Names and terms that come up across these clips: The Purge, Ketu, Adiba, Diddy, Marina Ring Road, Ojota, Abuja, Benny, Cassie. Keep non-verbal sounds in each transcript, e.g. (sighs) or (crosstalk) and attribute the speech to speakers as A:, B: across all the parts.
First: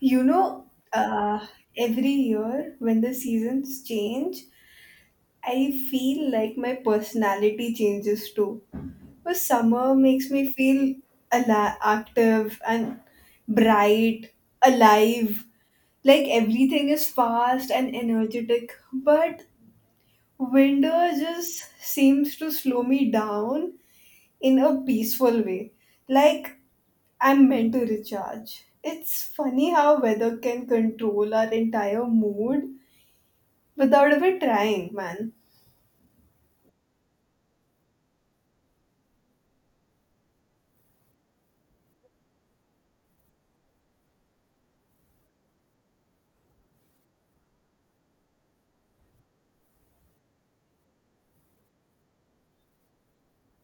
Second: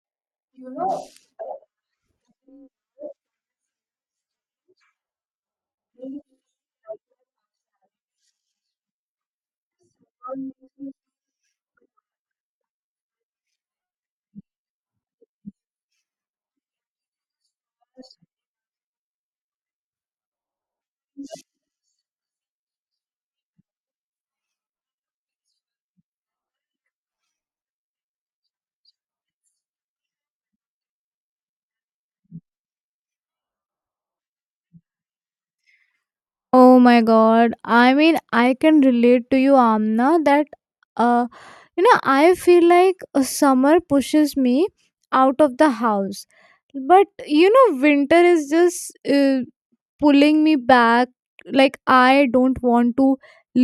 A: You know, uh, every year when the seasons change, I feel like my personality changes too. For summer makes me feel active and bright, alive. Like everything is fast and energetic. But winter just seems to slow me down in a peaceful way. Like I'm meant to recharge. It's funny how weather can control our entire mood without ever trying, man.
B: Oh my god. I mean, I can relate to you, Amna, that uh I feel like summer pushes me out of the house. But winter is just pulling me back, like I don't want to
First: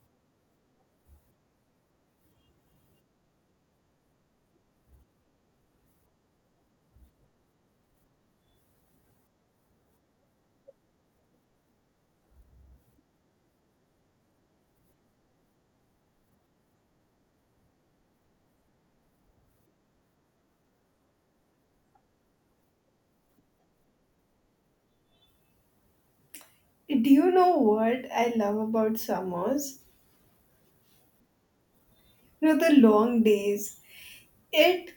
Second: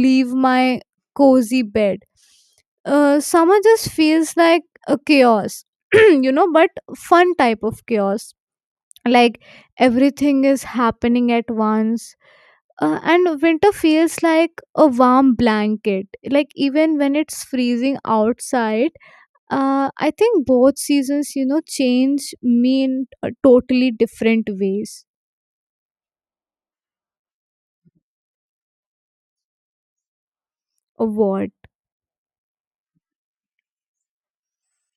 B: leave my cozy bed. Summer just feels like a chaos. (clears throat) But fun type of chaos. Like everything is happening at once, and winter feels like a warm blanket, like even when it's freezing outside. I think both seasons change me in totally different ways.
A: Do you know what I love about summers?
B: Of what?
A: You know the long days. It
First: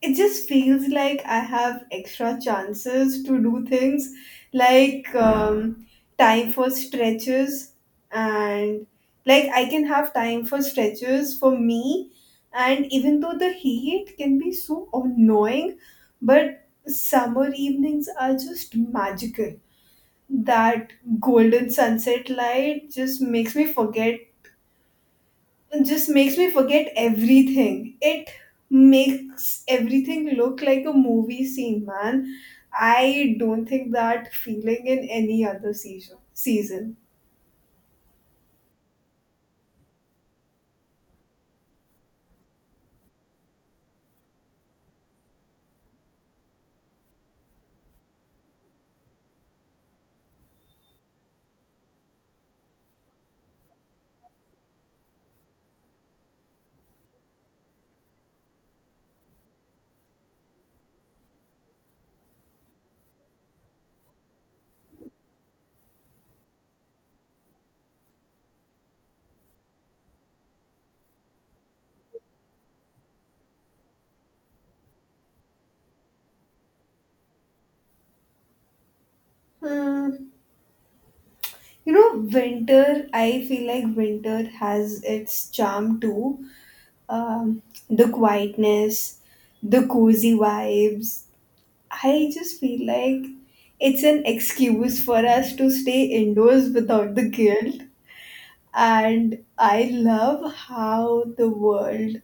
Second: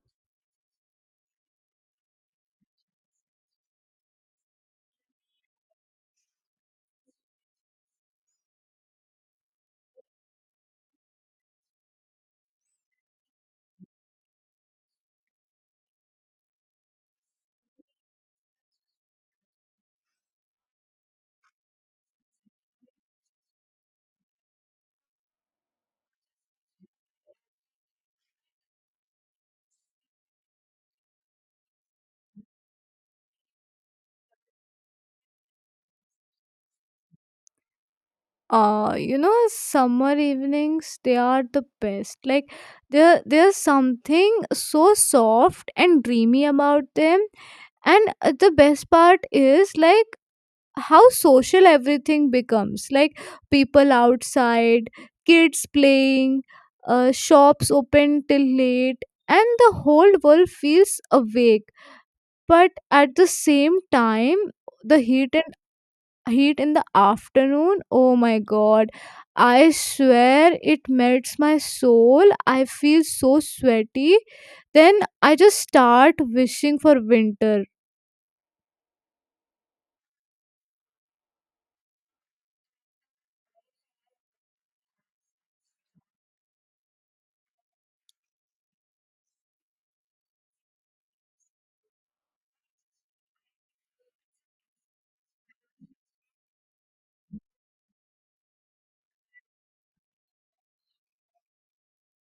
A: it just feels like I have extra chances to do things like time for stretches and like I can have time for stretches for me. And even though the heat can be so annoying, but summer evenings are just magical. That golden sunset light just makes me forget everything. It makes everything look like a movie scene, man. I don't think that feeling in any other season.
B: Summer evenings, they are the best, like there's something so soft and dreamy about them. And the best part is like how social everything becomes, like people outside, kids playing, shops open till late, and the whole world feels awake. But at the same time, the heat in the afternoon, oh my god, I swear it melts my soul. I feel so sweaty. Then I just start wishing for winter.
A: Hmm. You know winter, I feel like winter has its charm too. um, the quietness, the cozy vibes, I just feel like it's an excuse for us to stay indoors without the guilt. And I love how the world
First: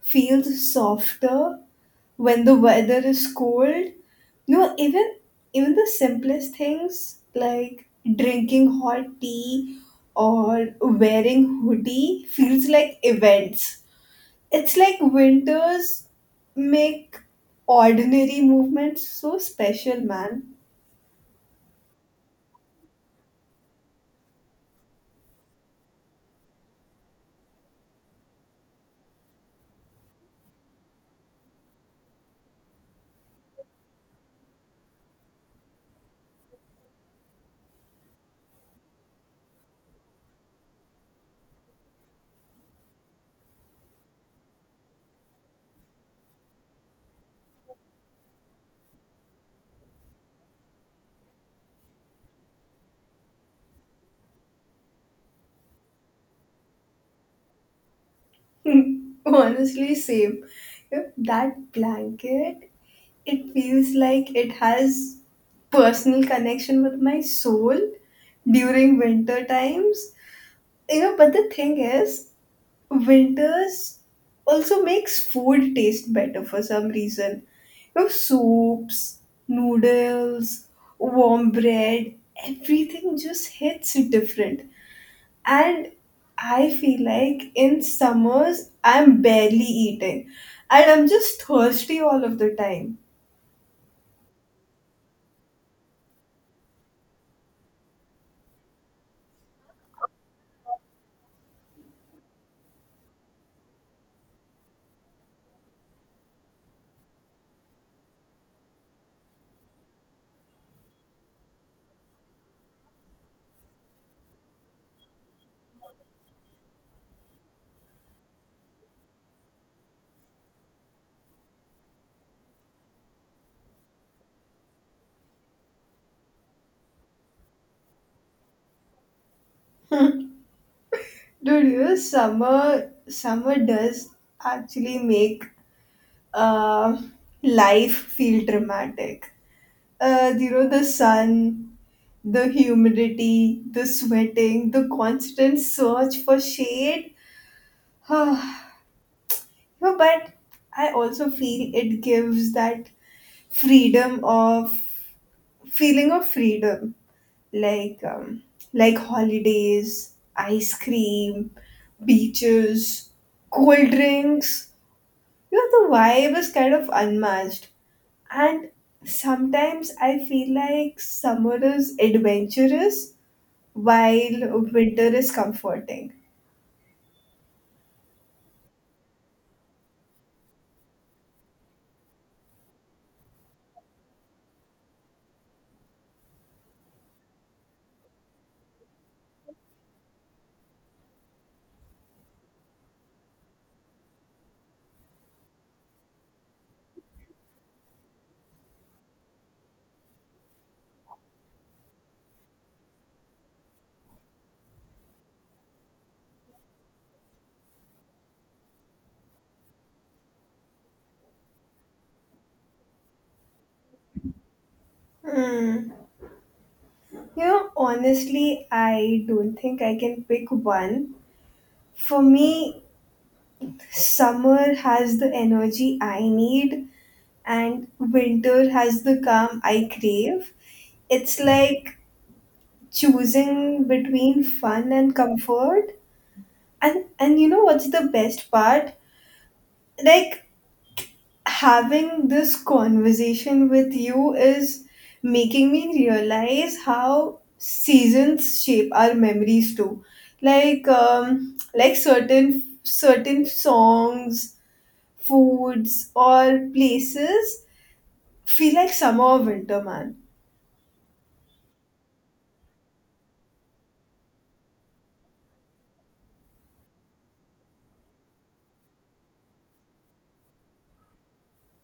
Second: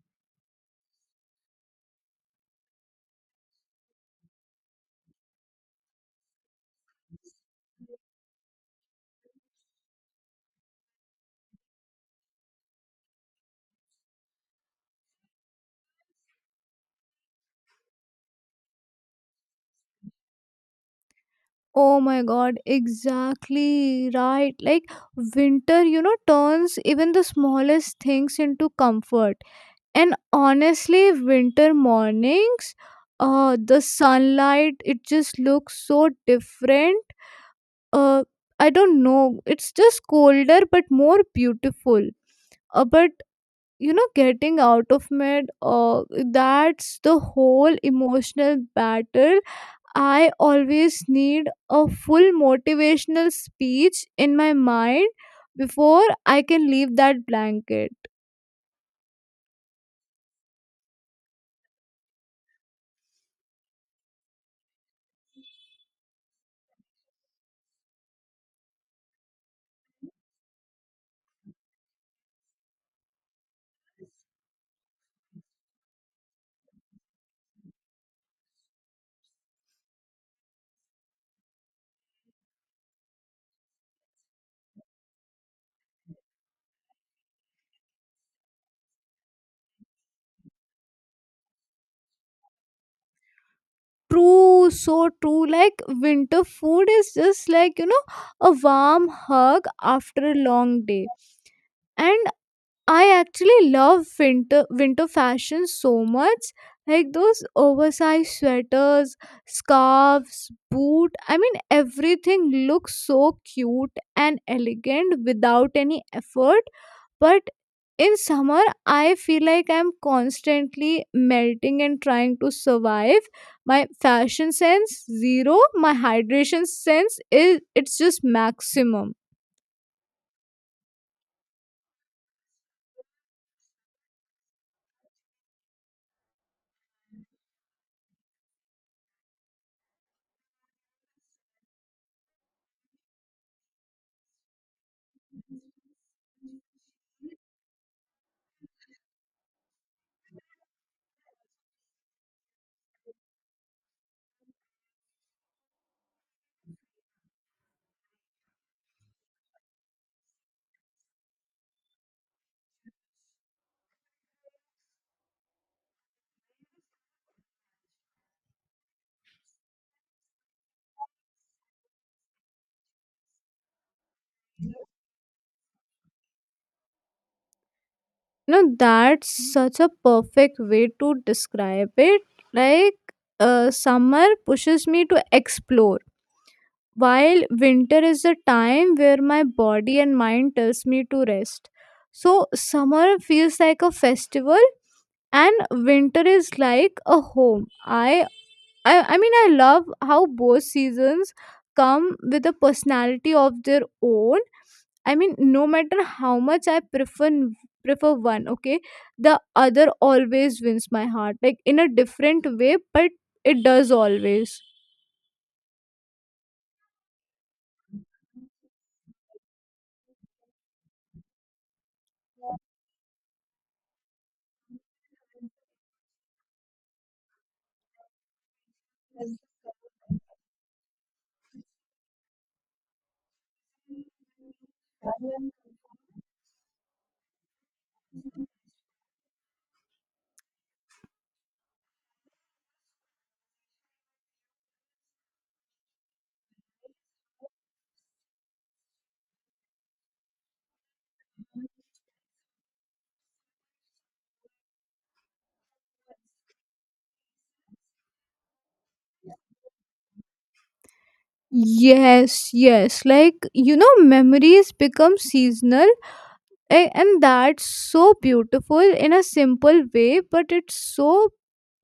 A: feels softer when the weather is cold. No, even the simplest things like drinking hot tea or wearing hoodie feels like events. It's like winters make ordinary movements so special, man.
B: Oh my god, exactly right. Like winter, turns even the smallest things into comfort. And honestly, winter mornings, the sunlight, it just looks so different. Uh I don't know. It's just colder but more beautiful. But getting out of bed, that's the whole emotional battle. I always need a full motivational speech in my mind before I can leave that blanket.
A: (laughs) Honestly, same. You know, that blanket, it feels like it has personal connection with my soul during winter times. You know, but the thing is, winters also makes food taste better for some reason. You know, soups, noodles, warm bread, everything just hits different. And I feel like in summers I'm barely eating, and I'm just thirsty all of the time.
B: True, so true. Like winter food is just like, a warm hug after a long day. And I actually love winter fashion so much. Like those oversized sweaters, scarves, boot. I mean, everything looks so cute and elegant without any effort. But in summer, I feel like I'm constantly melting and trying to survive. My fashion sense zero, my hydration sense is it's just maximum.
A: Dude, you know, summer does actually make uh, life feel dramatic. You know, the sun, the humidity, the sweating, the constant search for shade. (sighs) No, but I also feel it gives that freedom of feeling of freedom, like like holidays, ice cream, beaches, cold drinks. You know, the vibe is kind of unmatched, and sometimes I feel like summer is adventurous while winter is comforting.
B: No, that's such a perfect way to describe it. Like, summer pushes me to explore, while winter is the time where my body and mind tells me to rest. So, summer feels like a festival, and winter is like a home. I mean, I love how both seasons come with a personality of their own. I mean, no matter how much I prefer one, okay, the other always wins my heart, like in a different way, but it does always.
A: Hmm. You know, honestly, I don't think I can pick one. For me, summer has the energy I need, and winter has the calm I crave. It's like choosing between fun and comfort. And you know what's the best part? Like having this conversation with you is making me realize how seasons shape our memories too. Like like certain songs, foods or places feel like summer or winter, man.
B: Yes, yes. Like, memories become seasonal. And that's so beautiful in a simple way, but it's so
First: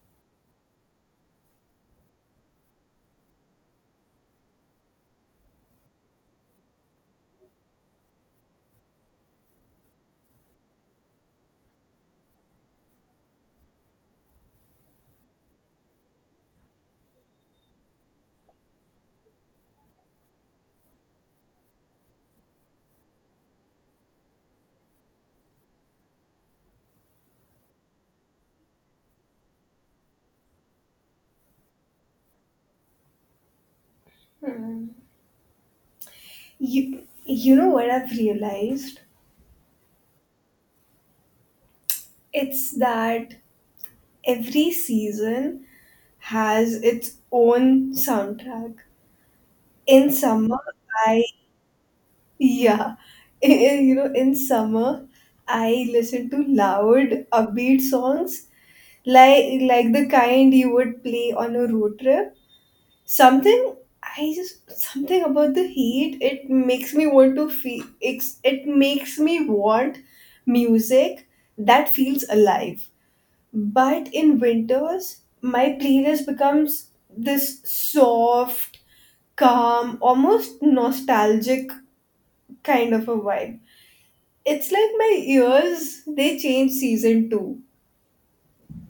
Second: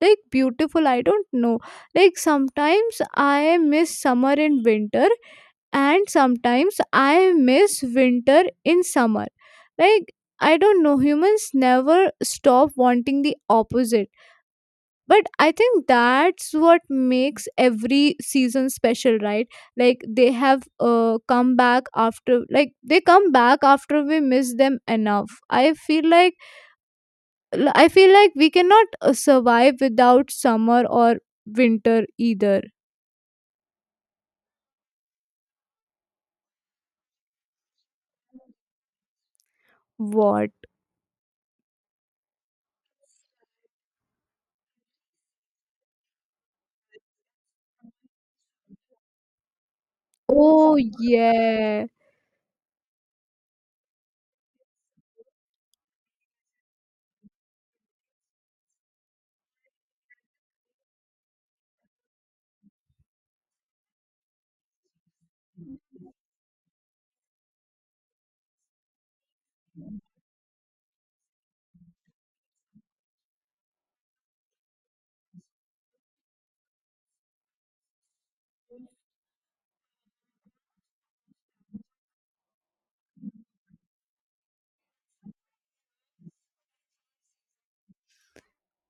B: like beautiful, I don't know. Like sometimes I miss summer and winter, and sometimes I miss winter in summer. Like, I don't know, humans never stop wanting the opposite. But I think that's what makes every season special, right? Like they have come back after like they come back after we miss them enough, I feel like. I feel like we cannot survive without summer or winter either.
A: You know what I've realized?
B: What?
A: It's that every season has its own soundtrack. In summer,
B: Oh
A: I,
B: yeah.
A: yeah, (laughs) you know, in summer, I listen to loud, upbeat songs like the kind you would play on a road trip. Something I just something about the heat. It makes me want to feel. It's, it makes me want music that feels alive. But in winters, my playlist becomes this soft, calm, almost nostalgic kind of a vibe. It's like my ears they change season too. (laughs)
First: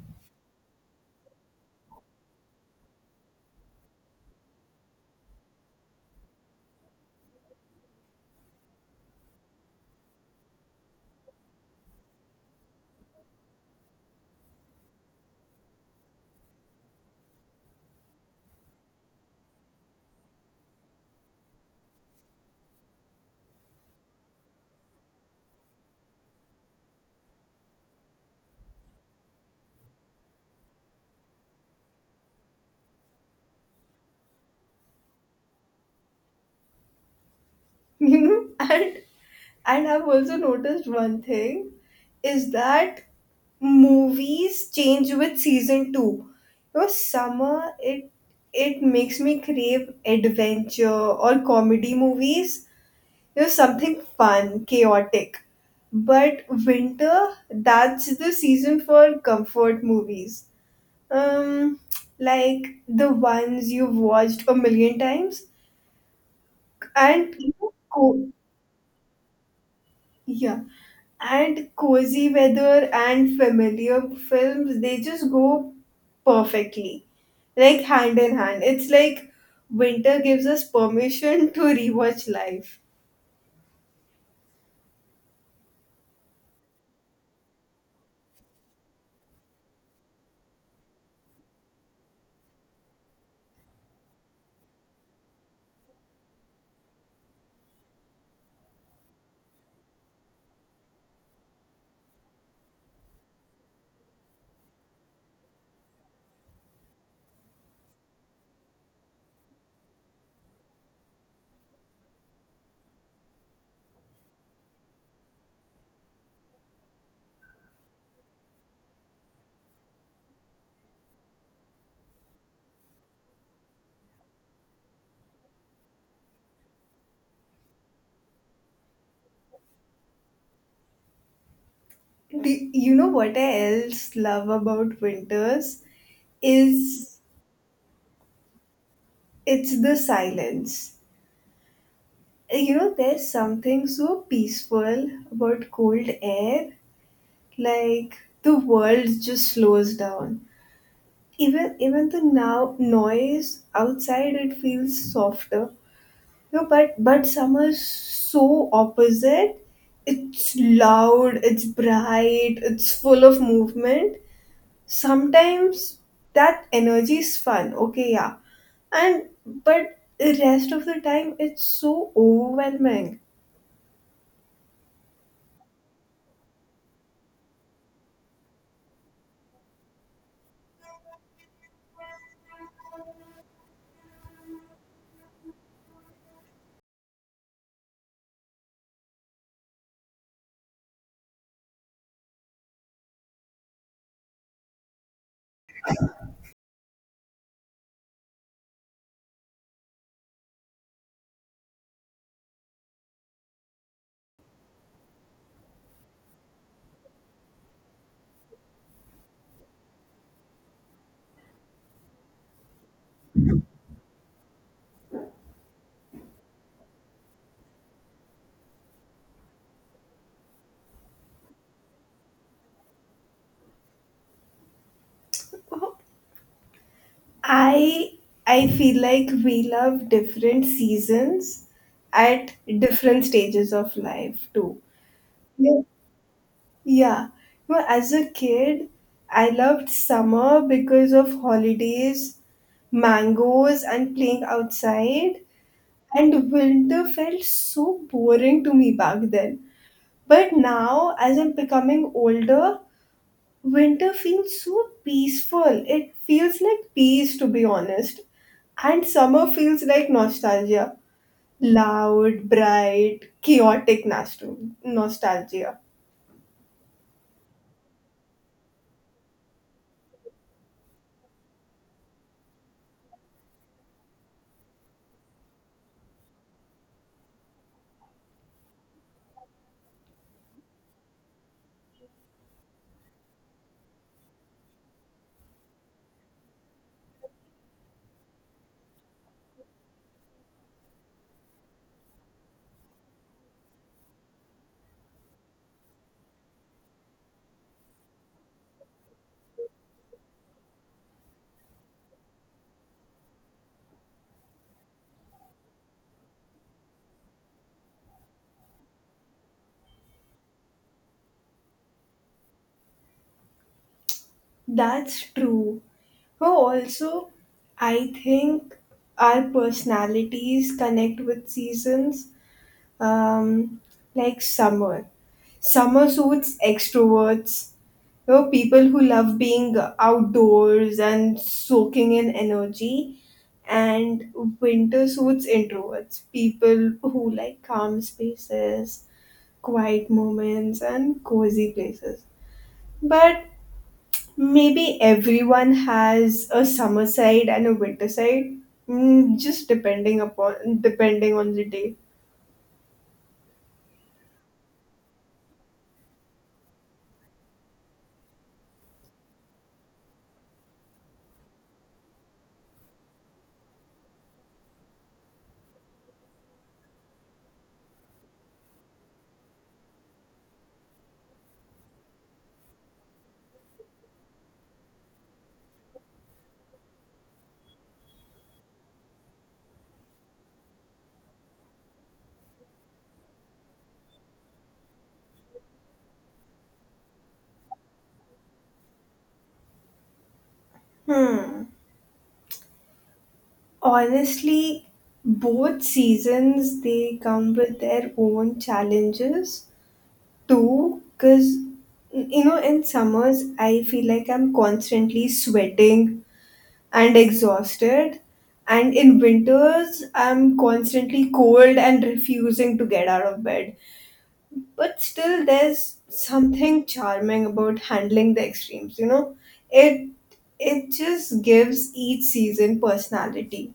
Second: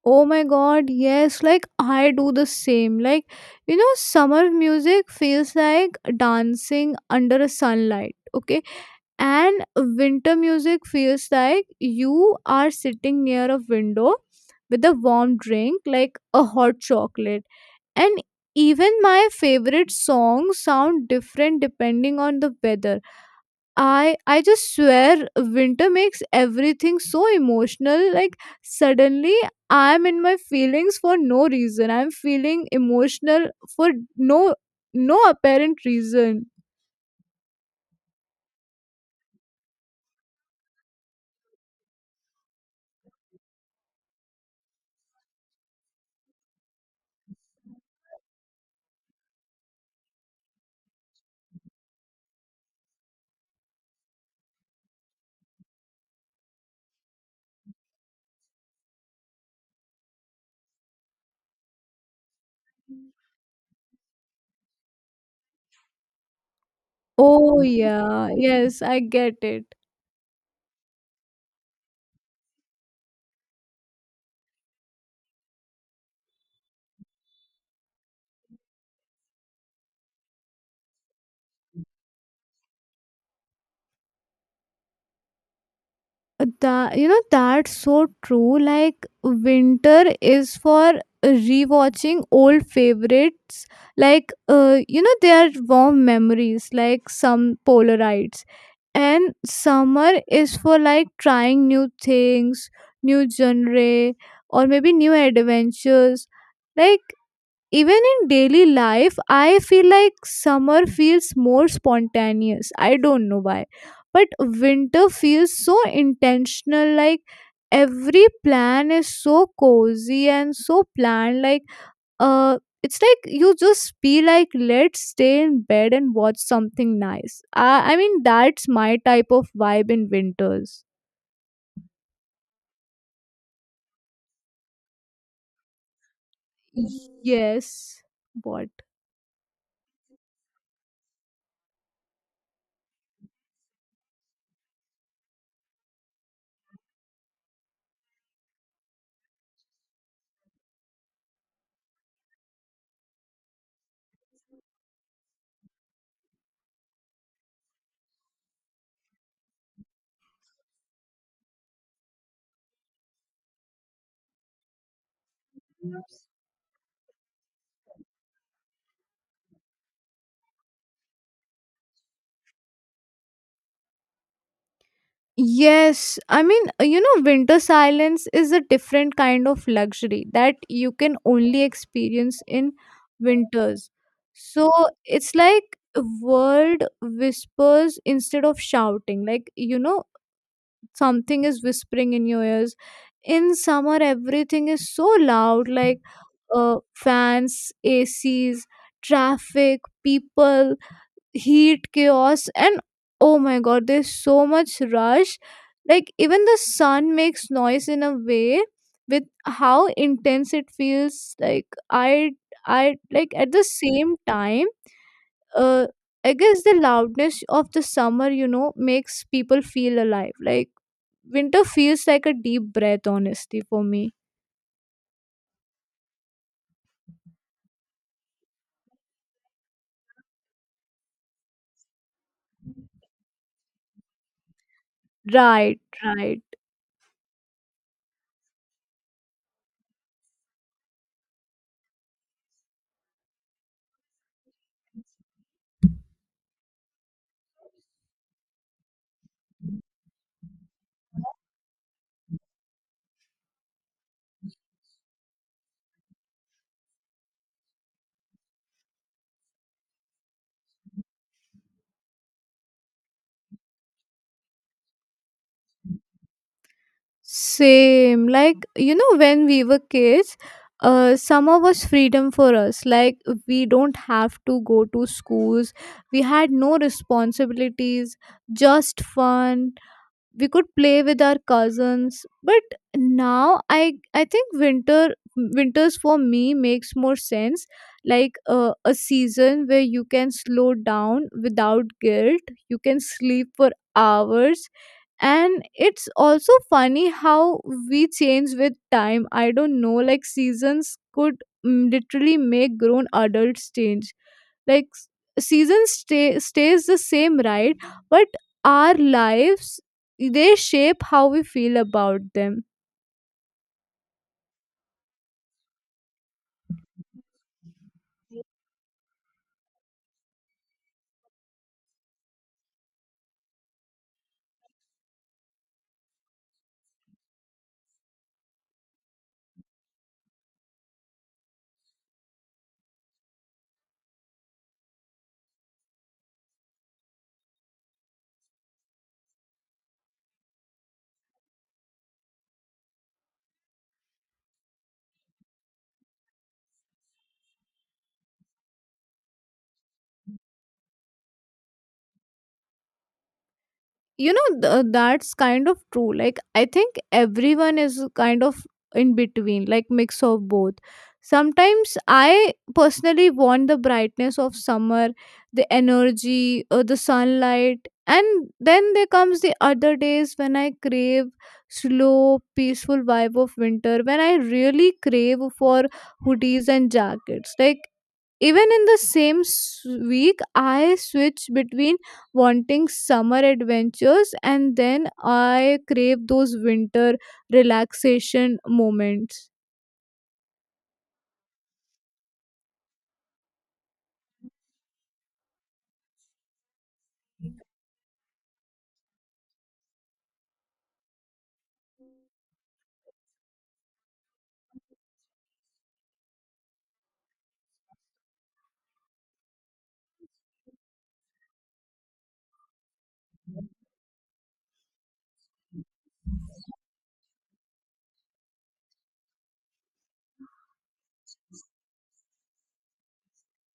B: Oh my god, yes. Like I do the same. Like, summer music feels like dancing under a sunlight, okay. And winter music feels like you are sitting near a window with a warm drink, like a hot chocolate. And even my favorite songs sound different depending on the weather. I just swear winter makes everything so emotional. Like suddenly I'm in my feelings for no reason, I'm feeling emotional for no no apparent reason.
A: You know, and I've also noticed one thing is that movies change with season two. You know, summer, it makes me crave adventure or comedy movies. You know, something fun, chaotic. But winter, that's the season for comfort movies. Um, like the ones you've watched a million times, and you
B: Oh
A: know,
B: yeah, yes, I get it.
A: yeah. And cozy weather and familiar films, they just go perfectly, like hand in hand. It's like winter gives us permission to rewatch life.
B: That, that's so true. Like winter is for rewatching old favorites, like they are warm memories, like some polarites. And summer is for like trying new things, new genre, or maybe new adventures. Like even in daily life, I feel like summer feels more spontaneous. I don't know why, but winter feels so intentional. Like every plan is so cozy and so planned. Like, uh it's like you just be like let's stay in bed and watch something nice. I mean that's my type of vibe in winters.
A: You know what I else love about winters is
B: Yes. What?
A: it's the silence. You know, there's something so peaceful about cold air, like the world just slows down. Even the now noise outside, it feels softer. No, but summer's so opposite. It's loud, it's bright, it's full of movement. Sometimes that energy is fun, okay, yeah, and but the rest of the time it's so overwhelming.
B: Yes, I mean, winter silence is a different kind of luxury that you can only experience in winters. So it's like world whispers instead of shouting. Like, something is whispering in your ears. In summer, everything is so loud, like fans, ACs, traffic, people, heat chaos, and oh my god, there's so much rush. Like even the sun makes noise in a way with how intense it feels. Like I like at the same time, uh I guess the loudness of the summer, makes people feel alive. Like winter feels like a deep breath, honestly, for me.
A: I i feel like we love different seasons at different stages of life too.
B: Right,
A: Yeah.
B: right.
A: Yeah. Well, as a kid, I loved summer because of holidays, mangoes, and playing outside. And winter felt so boring to me back then. But now, as I'm becoming older, winter feels so peaceful. It feels like peace, to be honest. And summer feels like nostalgia. Loud, bright, chaotic, nostalgia.
B: Same. Like, when we were kids, summer was freedom for us. Like, we don't have to go to schools. We had no responsibilities, just fun. We could play with our cousins. But now, I think winters for me makes more sense. Like a season where you can slow down without guilt. You can sleep for hours. And it's also funny how we change with time. I don't know, like seasons could literally make grown adults change. Like season stays the same, right? But our lives, they shape how we feel about them.
A: That's true. Oh, also, I think our personalities connect with seasons. Um, like summer suits extroverts. You know, people who love being outdoors and soaking in energy, and winter suits introverts. People who like calm spaces, quiet moments, and cozy places. But maybe everyone has a summer side and a winter side, just depending on the day.
B: That's kind of true. Like I think everyone is kind of in between, like mix of both. Sometimes I personally want the brightness of summer, the energy, the sunlight. And then there comes the other days when I crave slow peaceful vibe of winter, when I really crave for hoodies and jackets. Like even in the same week, I switch between wanting summer adventures and then I crave those winter relaxation moments.
A: Hmm. Honestly, both seasons they come with their own challenges too. Cause you know, in summers I feel like I'm constantly sweating and exhausted, and in winters I'm constantly cold and refusing to get out of bed. But still there's something charming about handling the extremes, you know. It it just gives each season personality.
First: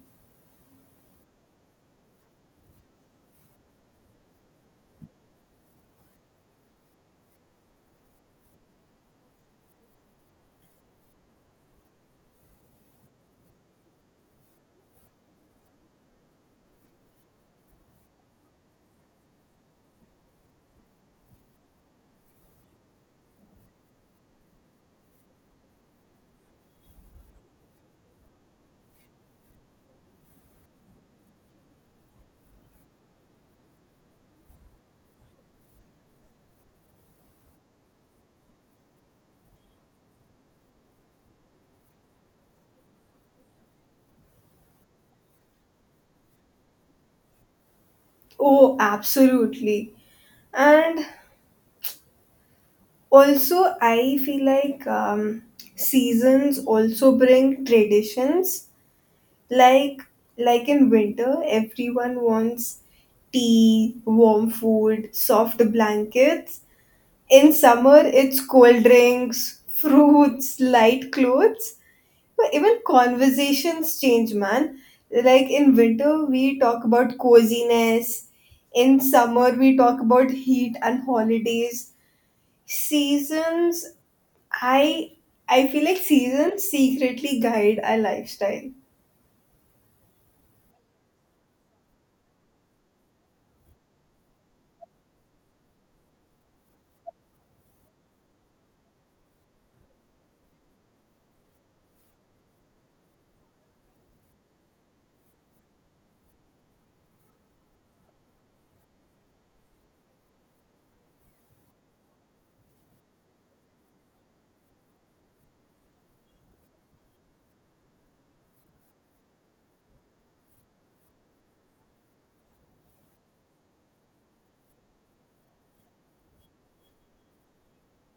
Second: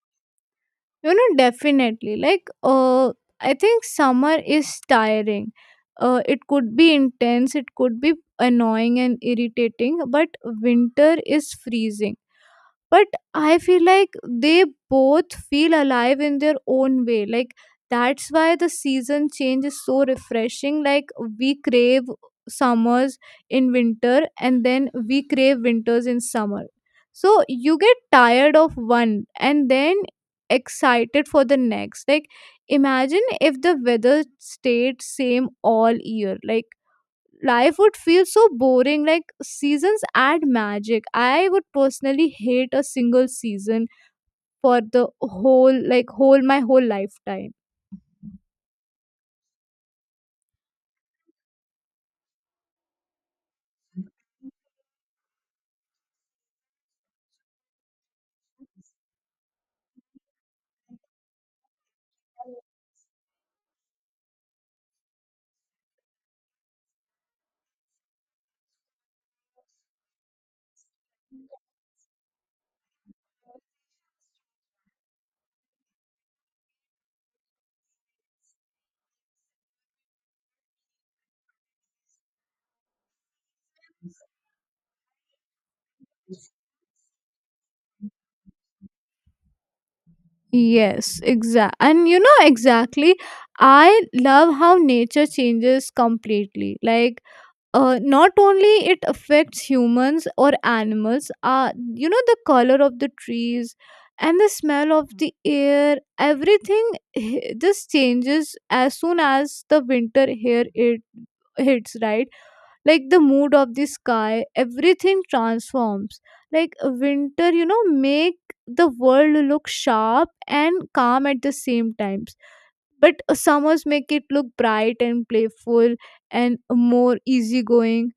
B: You know, definitely. Like, I think summer is tiring. It could be intense, it could be annoying and irritating, but winter is freezing. But I feel like they both feel alive in their own way. Like that's why the season change is so refreshing. Like we crave summers in winter and then we crave winters in summer. So you get tired of one and then excited for the next. Like imagine if the weather stayed same all year. Like life would feel so boring. Like seasons add magic. I would personally hate a single season for the whole my whole lifetime.
A: Oh, absolutely. And also I feel like seasons also bring traditions, like like in winter everyone wants tea, warm food, soft blankets. In summer, it's cold drinks, fruits, light clothes. But even conversations change, man. Like in winter, we talk about coziness. In summer, we talk about heat and holidays. Seasons, I I feel like seasons secretly guide our lifestyle.
B: Yes, exact, and you know exactly, I love how nature changes completely. Like, not only it affects humans or animals, the color of the trees and the smell of the air, everything just changes as soon as the winter here it hits, right? Like the mood of the sky, everything transforms. Like, winter, make the world look sharp and calm at the same times. But summers make it look bright and playful and more easygoing.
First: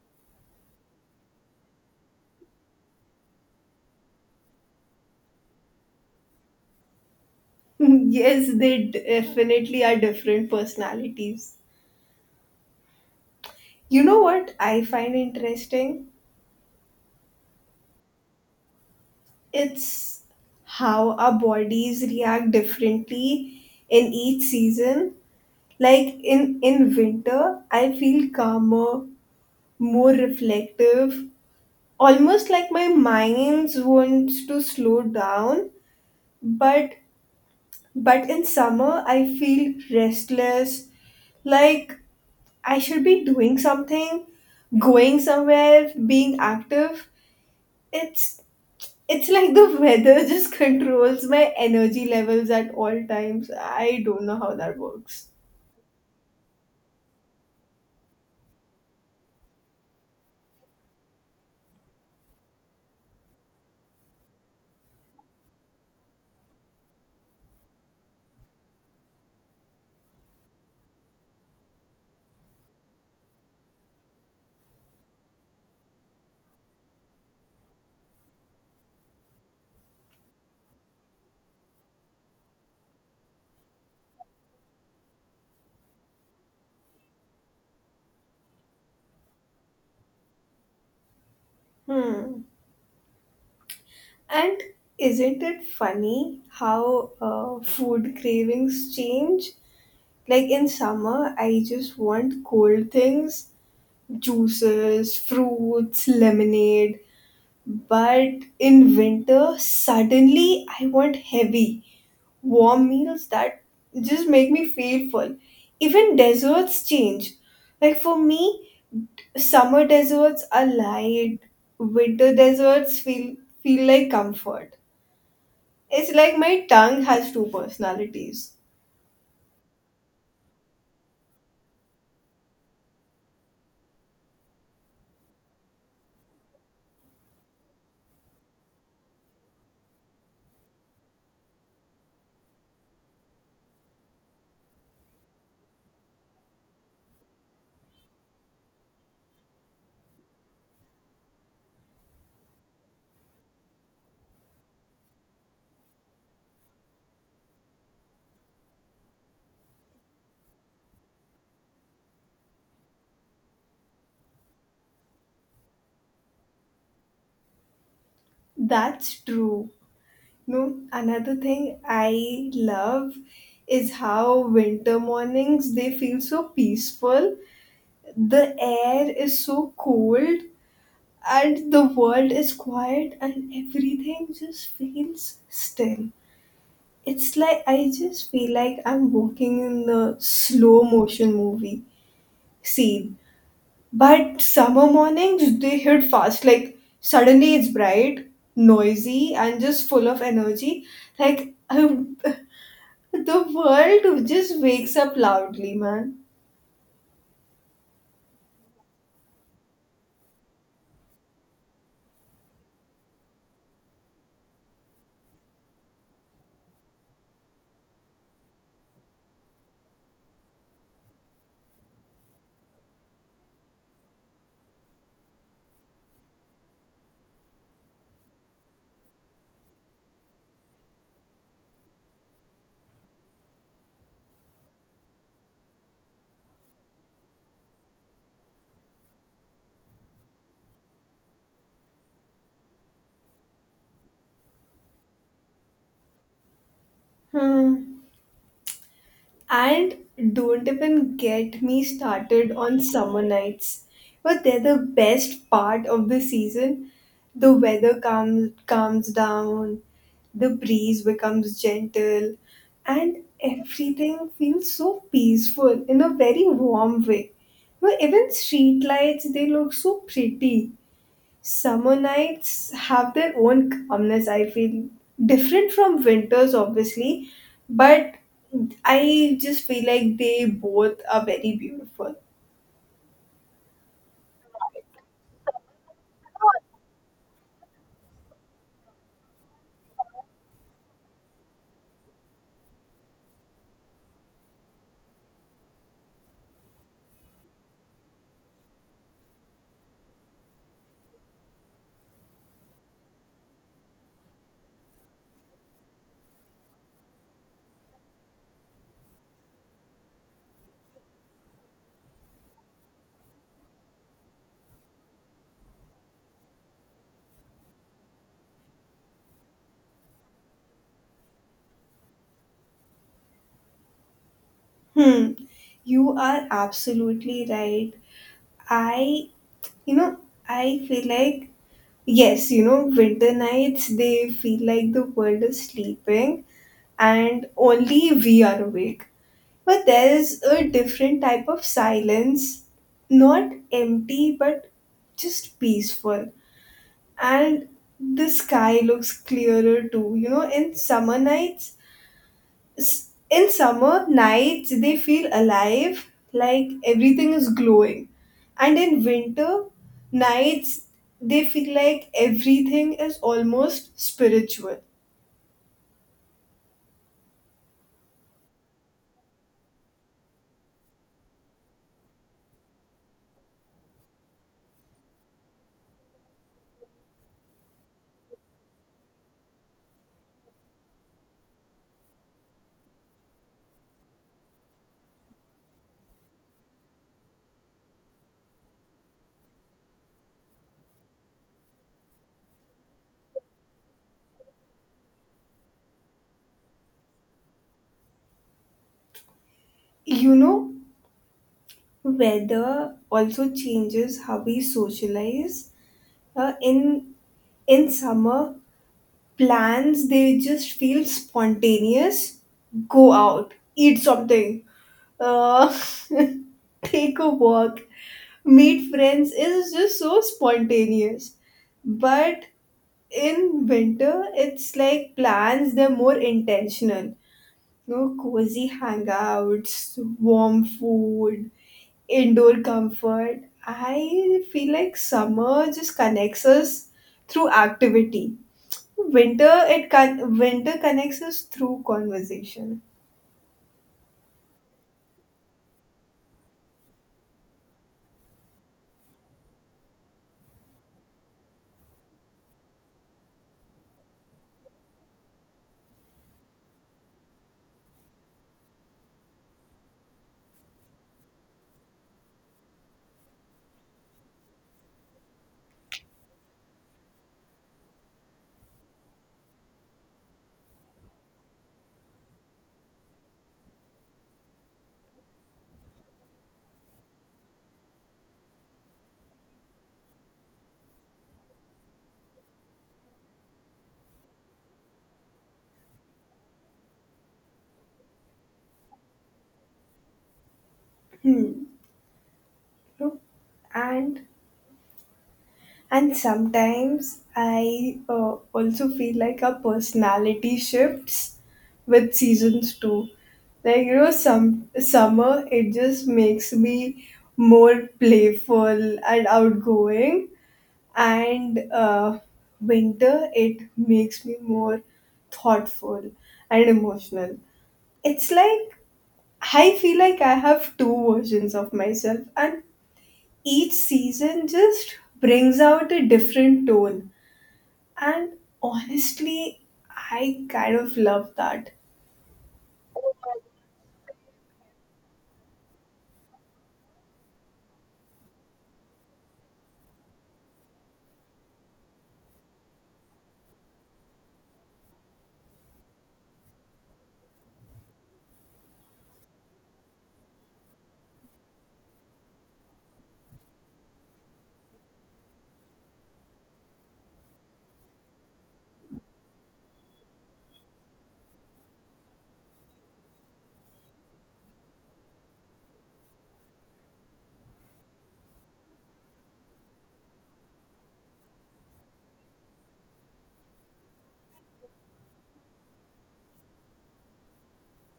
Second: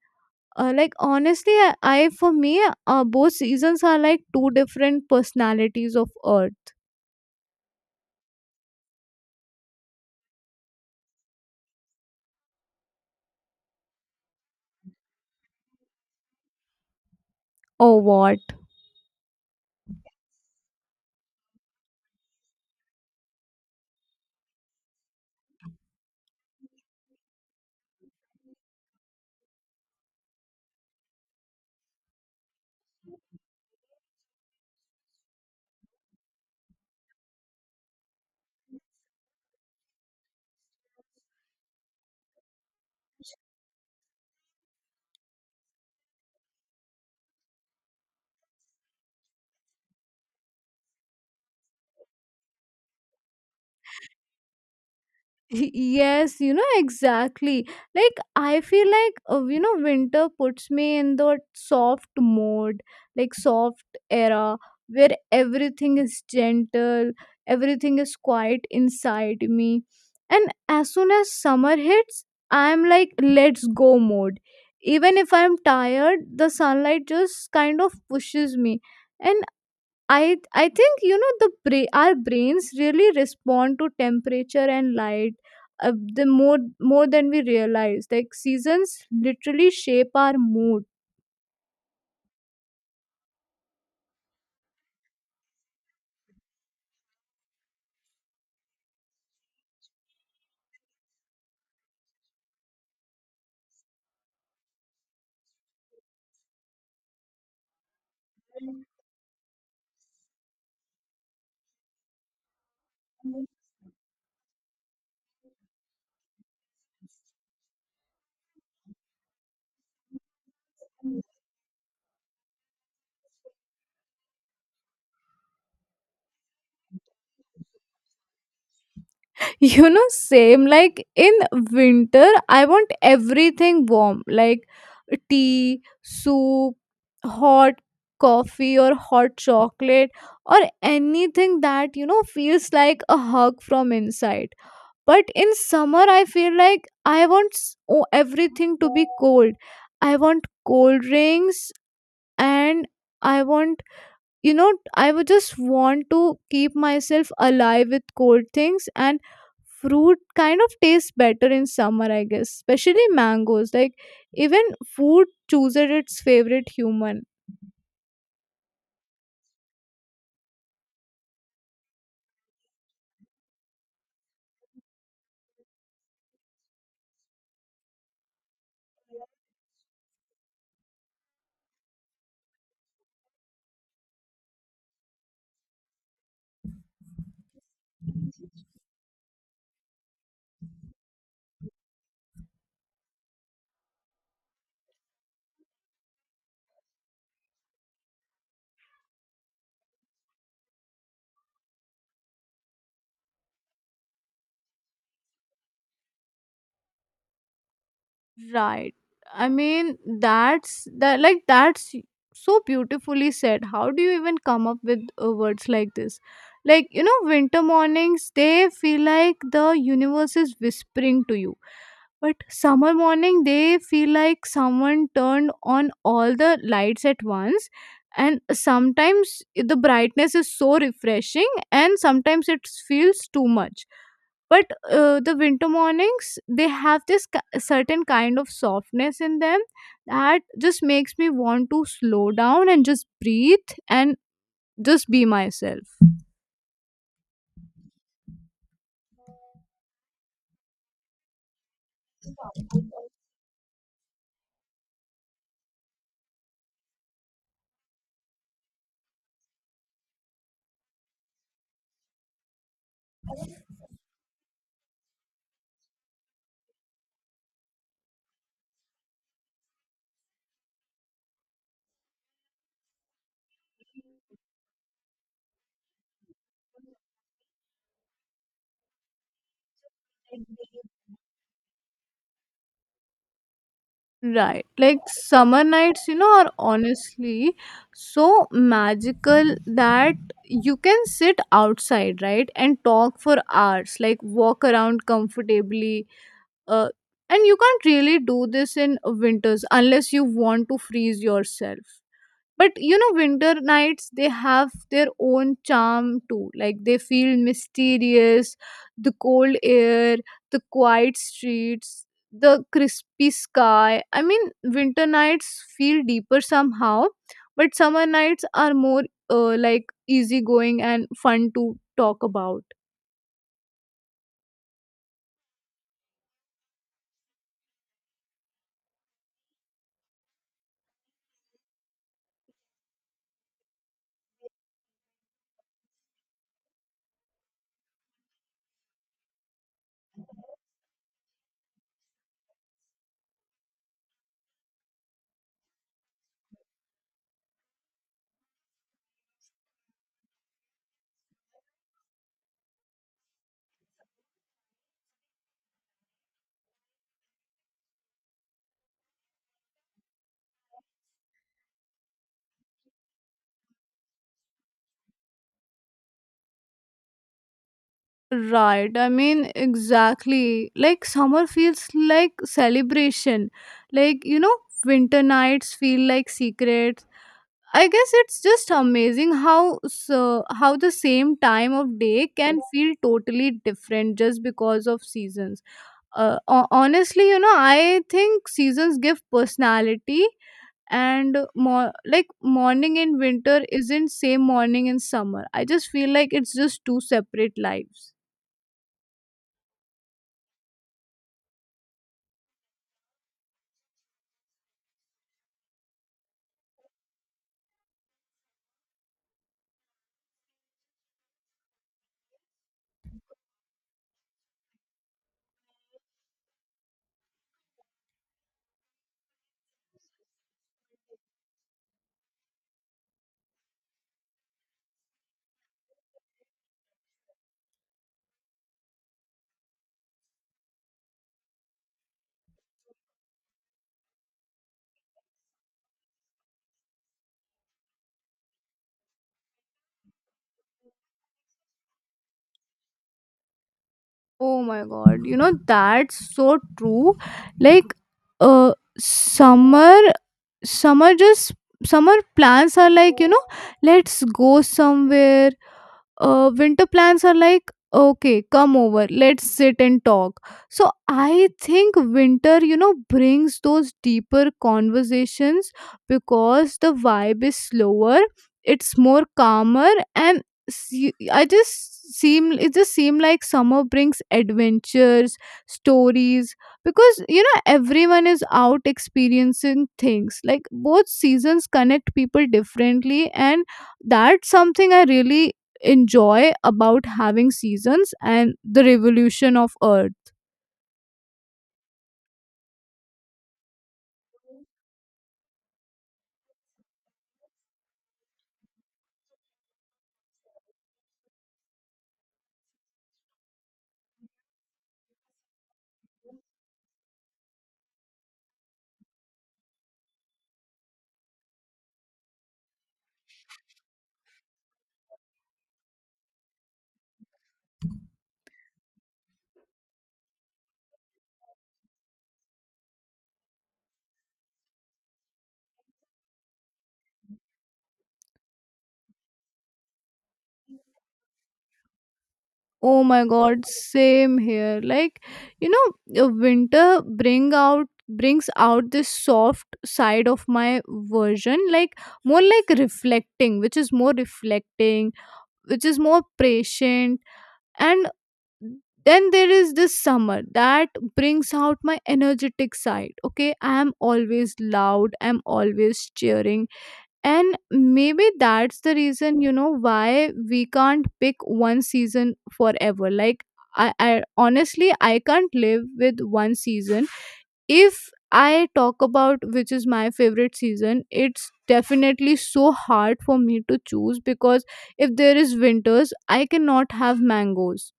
B: Like honestly, I for me, both seasons are like two different personalities of earth.
A: (laughs) Yes, they definitely are different personalities. You know what I find interesting?
B: Or what?
A: It's how our bodies react differently in each season. Like in winter, I feel calmer, more reflective, almost like my mind wants to slow down. But but in summer, I feel restless, like I should be doing something, going somewhere, being active. It's it's like the weather just (laughs) controls my energy levels at all times. I don't know how that works.
B: (laughs) Yes, you know, exactly. Like I feel like, winter puts me in the soft mode. Like soft era, where everything is gentle, everything is quiet inside me. And as soon as summer hits, I'm like let's go mode. Even if I'm tired, the sunlight just kind of pushes me. And I think, the our brains really respond to temperature and light. uh, the more than we realize. Like seasons literally shape our mood.
A: Hmm. And isn't it funny how food cravings change? Like in summer, I just want cold things, juices, fruits, lemonade. But in winter, suddenly I want heavy, warm meals that just make me feel full. Even desserts change. Like for me, summer desserts are light, winter desserts feel like comfort. It's like my tongue has two personalities.
B: (laughs) Same. Like in winter I want everything warm, like tea, soup, hot coffee or hot chocolate, or anything that, feels like a hug from inside. But in summer I feel like I want everything to be cold. I want cold drinks. And I want, you know I would just want to keep myself alive with cold things. And fruit kind of tastes better in summer, I guess, especially mangoes. Like even food chooses its favorite human.
A: That's true. No, another thing I love is how winter mornings they feel so peaceful. The air is so cold and the world is quiet and everything just feels still. It's like I just feel like I'm walking in the slow motion movie. See, but summer mornings, they hit fast. Like, suddenly it's bright, noisy, and just full of energy. Like, I- (laughs) the world just wakes up loudly, man.
B: Right. I mean, that's that like that's so beautifully said. How do you even come up with, words like this? Like, winter mornings, they feel like the universe is whispering to you. But summer morning, they feel like someone turned on all the lights at once. And sometimes the brightness is so refreshing and sometimes it feels too much. But the winter mornings, they have this certain kind of softness in them that just makes me want to slow down and just breathe and just be myself.
A: Hmm. And don't even get me started on summer nights. But they're the best part of the season. The weather calms down, the breeze becomes gentle, and everything feels so peaceful in a very warm way. But even street lights, they look so pretty. Summer nights have their own calmness, I feel. Different from winters, obviously, but I just feel like they both are very beautiful.
B: Right, like summer nights, are honestly so magical, that you can sit outside, right, and talk for hours, like walk around comfortably, uh, and you can't really do this in winters unless you want to freeze yourself. But winter nights, they have their own charm too. Like they feel mysterious, the cold air, the quiet streets, the crispy sky. I mean winter nights feel deeper somehow. But summer nights are more, like easygoing and fun to talk about.
A: Hmm. You are absolutely right. I, you know, I feel like, yes, you know, winter nights, they feel like the world is sleeping and only we are awake. But there is a different type of silence, not empty, but just peaceful. And the sky looks clearer too. You know, in summer nights, they feel alive, like everything is glowing. And in winter nights, they feel like everything is almost spiritual.
B: Right, I mean exactly. Like summer feels like celebration. Like, winter nights feel like secrets. I guess it's just amazing how so, how the same time of day can feel totally different just because of seasons. Honestly, I think seasons give personality and more like morning in winter isn't same morning in summer. I just feel like it's just two separate lives.
A: You know, weather also changes how we socialize. Uh, in in summer, plans they just feel spontaneous. Go out, eat something, uh, (laughs) take a walk, meet friends is just so spontaneous. But in winter it's like plans, they're more intentional. No, cozy hangouts, warm food, indoor comfort. I feel like summer just connects us through activity. Winter, winter connects us through conversation.
B: Oh my god, that's so true. Like uh summer summer just summer plans are like, let's go somewhere. Winter plans are like, okay, come over, let's sit and talk. So I think winter, brings those deeper conversations, because the vibe is slower, it's more calmer. And see, I just seem it just seem like summer brings adventures, stories, because, everyone is out experiencing things. Like both seasons connect people differently, and that's something I really enjoy about having seasons and the revolution of earth.
A: Hmm. No? And and sometimes I also feel like our personality shifts with seasons too. Like you know, some summer it just makes me more playful and outgoing, and winter it makes me more thoughtful and emotional. It's like I feel like I have two versions of myself, and each season just brings out a different tone. And honestly, I kind of love that.
B: Oh my god, same here. Like, you know winter brings out this soft side of my version. Like more like reflecting which is more reflecting, which is more patient. And then there is this summer that brings out my energetic side. Okay, I am always loud, I'm always cheering. And maybe that's the reason, why we can't pick one season forever. Like, I honestly, I can't live with one season. If I talk about which is my favorite season, it's definitely so hard for me to choose because if there is winters, I cannot have mangoes.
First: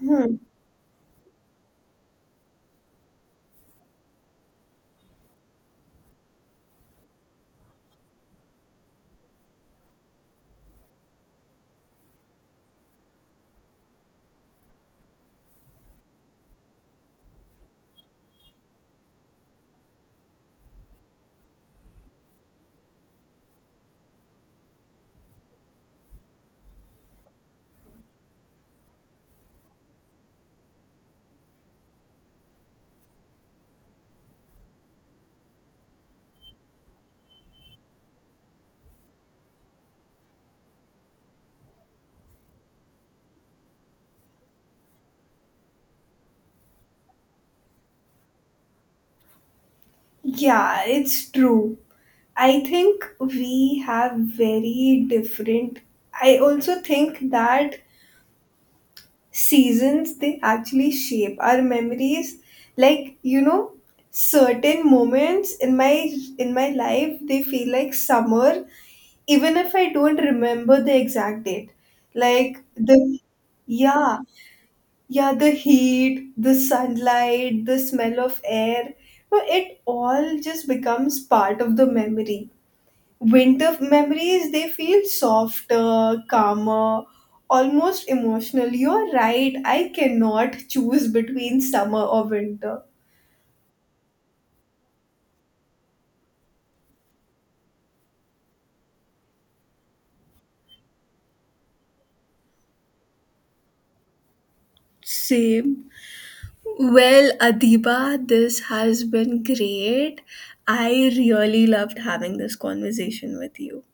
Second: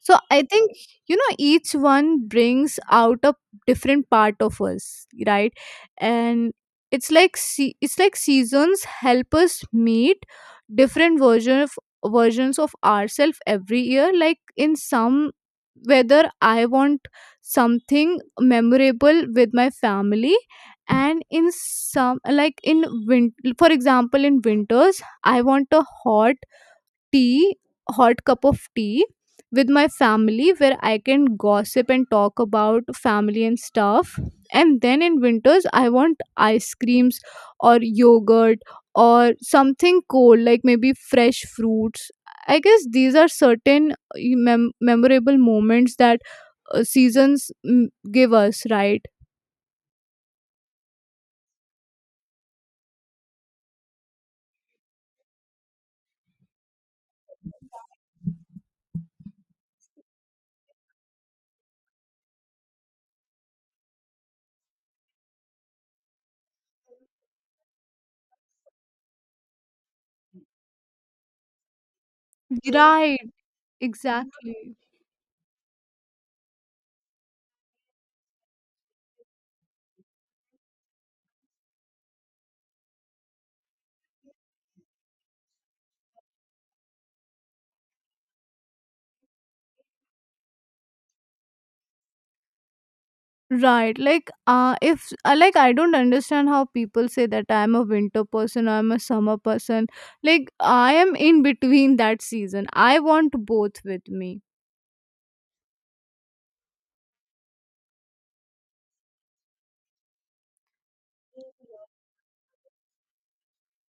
B: So
A: Hmm.
B: I think, each one brings out a different part of us, right? And it's like it's like seasons help us meet different versions of ourselves every year. Like in some weather, I want something memorable with my family, and in some, like for example in winters, I want a hot tea, hot cup of tea with my family where I can gossip and talk about family and stuff. And then in winters, I want ice creams or yogurt or something cold, like maybe fresh fruits. I guess these are certain memorable moments that seasons give us, right?
A: Yeah, it's true. I think we have very different. I also think that seasons they actually shape our memories. Like, you know, certain moments in my life they feel like summer even if I don't remember the exact date, like the
B: Right,
A: yeah,
B: exactly.
A: yeah, the heat, the sunlight, the smell of air, no, it all just becomes part of the memory. Winter memories, they feel softer, calmer, almost emotional. You're right, I cannot choose between summer or winter.
B: Right. Like, if, like, I don't understand how people say that I'm a winter person or I'm a summer person. Like, I am in between that season. I want both with me.
A: Same. Well, Adiba, this has been great. I really loved having this conversation with you.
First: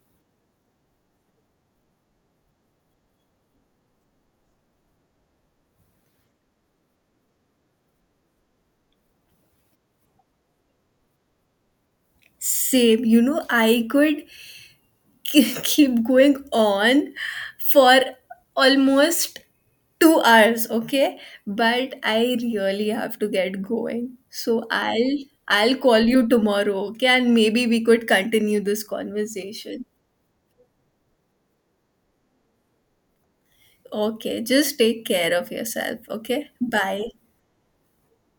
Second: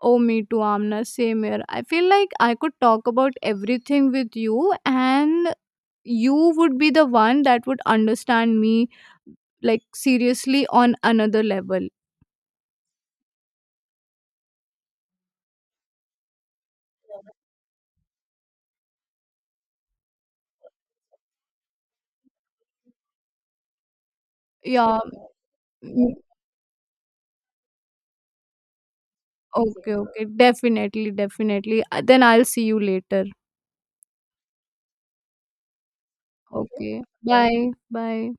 B: Oh, me too, Amna. Same here. I feel like I could talk about everything with you, and you would be the one that would understand me, like, seriously, on another level.
A: Same, you know, I could (laughs) keep going on for almost 2 hours, okay? But I really have to get going. So
B: Yeah.
A: I'll call
B: mm,
A: you tomorrow, okay? And maybe we could continue this conversation.
B: Okay. Okay. Definitely. Definitely. Then I'll see you later.
A: Okay, just take care of yourself, okay?
B: Okay.
A: Bye.
B: Bye. Bye.